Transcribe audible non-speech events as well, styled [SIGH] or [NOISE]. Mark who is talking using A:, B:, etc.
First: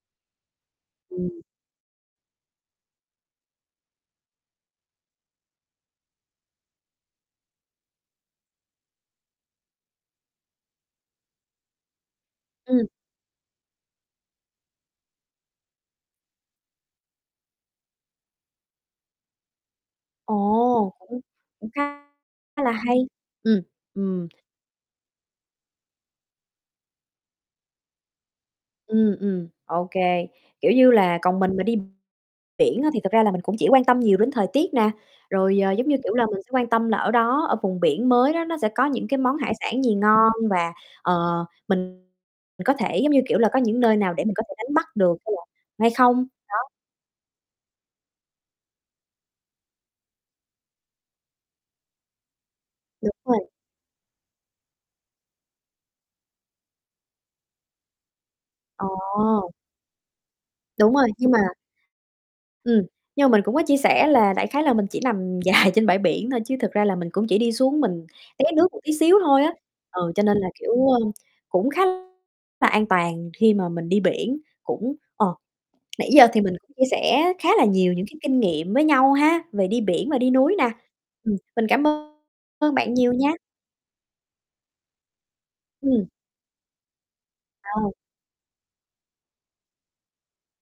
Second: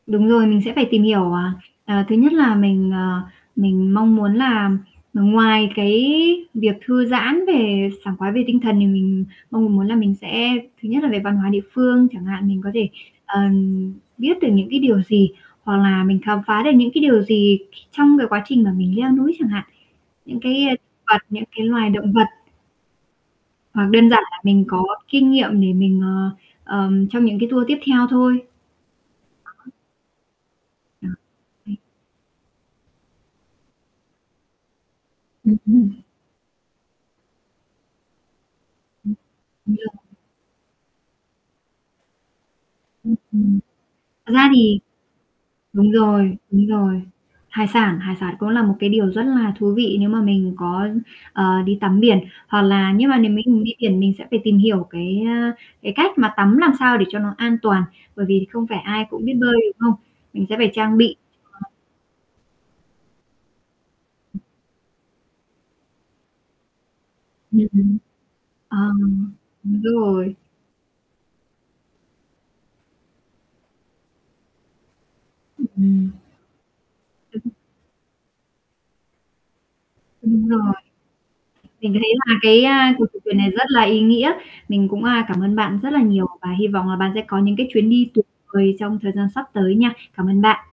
A: Đúng rồi, mình sẽ phải tìm hiểu,
B: Ừm.
A: ờ, ờ, thứ nhất là mình, ờ, mình mong muốn là, ừm, ngoài cái việc thư giãn về sảng khoái về tinh thần thì mình mong muốn là mình sẽ thứ nhất là về văn hóa địa phương chẳng hạn, mình có
B: Ừm.
A: thể, ờ, biết được những cái điều gì hoặc là mình khám phá được những cái điều gì c trong cái quá trình mà mình leo núi chẳng hạn. Những cái, a,
B: Ồ,
A: thực
B: cũng
A: vật, những cái
B: cũng khá
A: loài động vật.
B: khá là hay. Ừm,
A: Hoặc đơn giản
B: ừm.
A: là mình có kinh nghiệm để mình, ờ, ờ, trong những cái tour tiếp theo thôi.
B: Ừm, ừm,
A: Đó.
B: ô kê, kiểu như là, còn mình mà đi
A: [UNINTELLIGIBLE]
B: biển á, thì thật ra là mình cũng chỉ quan tâm nhiều đến thời tiết nè,
A: Ừm,
B: rồi, ờ, giống như,
A: ừm.
B: kiểu là, mình sẽ quan tâm là ở đó, ở vùng biển mới đó nó sẽ có những
A: Ừm,
B: cái món hải
A: đúng
B: sản gì
A: rồi.
B: ngon và, ờ, mình mình có thể giống
A: Ừm,
B: như, kiểu là, có
A: ừm.
B: những nơi nào để
A: Thật
B: mình có
A: ra
B: thể đánh
A: thì
B: bắt được hay là hay
A: đúng
B: không?
A: rồi, đúng
B: Đó.
A: rồi. Hải sản hải sản cũng là một cái điều rất là thú vị nếu mà mình có, ờ, đi tắm biển, hoặc là nếu
B: Đúng
A: mà nếu
B: rồi.
A: mình đi biển mình sẽ phải tìm hiểu cái, ơ, cái cách mà tắm làm sao để cho nó an toàn. Bởi vì không phải ai cũng biết
B: Ồ.
A: bơi, đúng không? Mình sẽ phải
B: Đúng
A: trang
B: rồi,
A: bị
B: nhưng mà
A: cho
B: Ừm, nhưng mà mình cũng có chia sẻ là đại khái là mình chỉ nằm dài trên bãi biển thôi chứ thực ra là mình cũng chỉ đi
A: Ừm,
B: xuống
A: ừm.
B: mình té nước một tí xíu
A: Ờm,
B: thôi á,
A: đúng
B: ừ, cho
A: rồi.
B: nên là kiểu, ơ, cũng khá là an toàn khi mà mình đi biển. Cũng ờ,
A: Ưm,
B: nãy giờ thì mình cũng chia sẻ khá
A: ừm.
B: là nhiều những cái kinh nghiệm với nhau ha, về đi biển và đi
A: Đúng
B: núi
A: rồi.
B: nè, ừm, mình cảm
A: Mình thấy
B: ơn
A: là cái,
B: ơn
A: a,
B: bạn
A: cuộc
B: nhiều
A: trò
B: nha.
A: chuyện này rất là ý nghĩa. Mình cũng, a, cảm ơn bạn rất là
B: Ừm.
A: nhiều và hy vọng là bạn sẽ có những cái chuyến
B: [UNINTELLIGIBLE]
A: đi tuyệt vời trong thời gian sắp tới nha. Cảm ơn bạn.